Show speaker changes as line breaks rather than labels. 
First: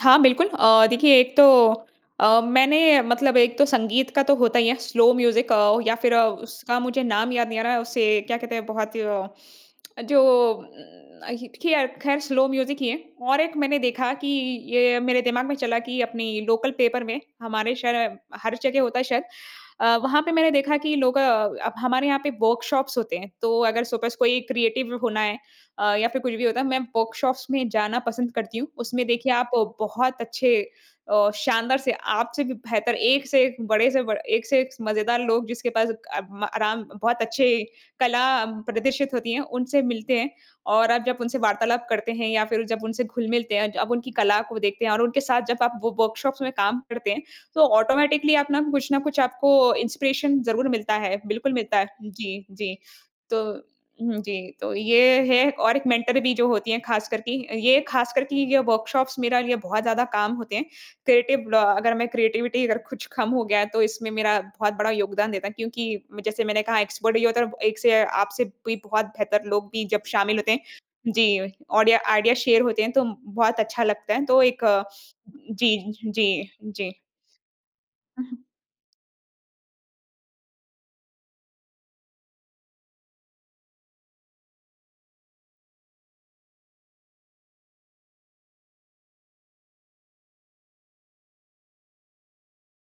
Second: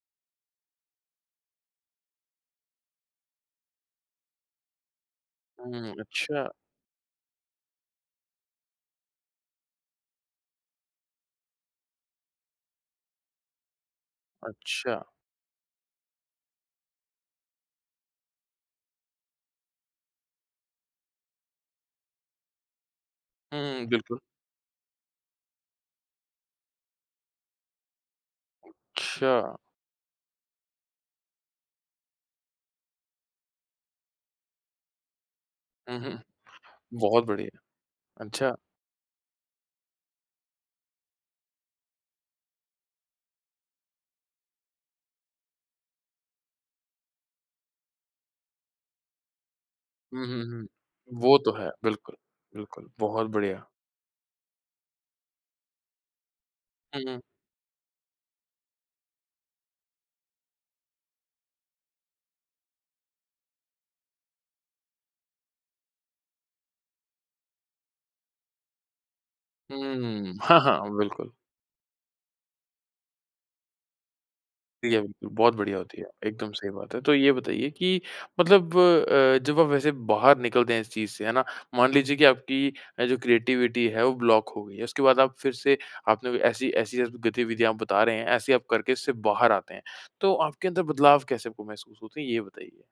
हाँ बिल्कुल, अ, देखिए एक तो अ, मैंने मतलब एक तो संगीत का तो होता ही है स्लो म्यूज़िक अ,
हुँ।
या फिर
अच्छा।
उसका मुझे नाम याद नहीं आ रहा है, उसे क्या कहते हैं? बहुत जो उम, ख़ैर ख़ैर स्लो म्यूज़िक ही है। और एक मैंने देखा कि ये
अच्छा।
मेरे दिमाग में चला कि अपनी लोकल पेपर में, हमारे शहर हर जगह होता है शायद अ, वहाँ पे मैंने देखा कि लोग अ, हमारे यहाँ पे वर्कशॉप्स होते हैं। तो
हुँ,
अगर
हुँ।
सपोज़
बिल्कुल।
कोई क्रिएटिव होना है अ, या फिर कुछ भी होता है, मैं वर्कशॉप्स में जाना पसंद करती हूँ। उसमें देखिए आप
अच्छा।
बहुत अच्छे अ, शानदार से, आपसे भी बेहतर, एक से एक, बड़े से ब एक से एक मज़ेदार लोग जिसके पास
हुँ, हुँ।
अ, आराम बहुत
बहुत बढ़िया।
अच्छी कला
अच्छा।
प्रदर्शित होती हैं, उनसे मिलते हैं। और आप जब उनसे वार्तालाप करते हैं या फिर जब उनसे घुल-मिलते हैं, अब उनकी कला को देखते हैं और उनके साथ जब आप व व वर्कशॉप्स में काम करते हैं, तो ऑटोमैटिकली आप अपना कुछ न कुछ आपको
हुँ,
इंस्पिरेशन
हुँ, हुँ।
ज़रूर मिलता है।
वो तो
बिल्कुल
है।
मिलता है।
बिल्कुल,
जी, जी।
बिल्कुल। बहुत
तो
बढ़िया।
जी। तो ये है और एक मेंटर भी जो होती है
हुँ,
ख़ास
हुँ।
कर कि ये ख़ास कर कि ये वर्कशॉप्स मेरा लिए बहुत ज़्यादा काम होते हैं। क्रिएटिव अ, अगर मैं क्रिएटिविटी अगर कुछ कम हो गया है तो इसमें मेरा बहुत बड़ा योगदान देता है क्योंकि जैसे मैंने कहा एक्सपर्ट होता, एक से आपसे भी बहुत बेहतर लोग
हुँ,
भी जब
हुँ,
शामिल
हुँ।
होते
हाँ,
हैं
हाँ। बिल्कुल।
जी, ऑडियो आइडियाज़ शेयर होते हैं तो बहुत अच्छा लगता है। तो एक
ठीक है। बहुत
जी,
बढ़िया होती है। एकदम
जी,
सही बात
जी।
है। तो ये बताइए कि
हुँ।
मतलब अ, जब आप वैसे बाहर निकलते हैं इस चीज़ से, है ना? मान लीजिए कि आपकी जो क्रिएटिविटी है वो ब्लॉक हो गई है। उसके बाद आप फिर से आपने ऐसी ऐसी गतिविधियाँ आप बता रहे हैं, ऐसी आप करके इससे बाहर आते हैं। तो आपके अंदर बदलाव कैसे आपको महसूस होते हैं ये बताइए?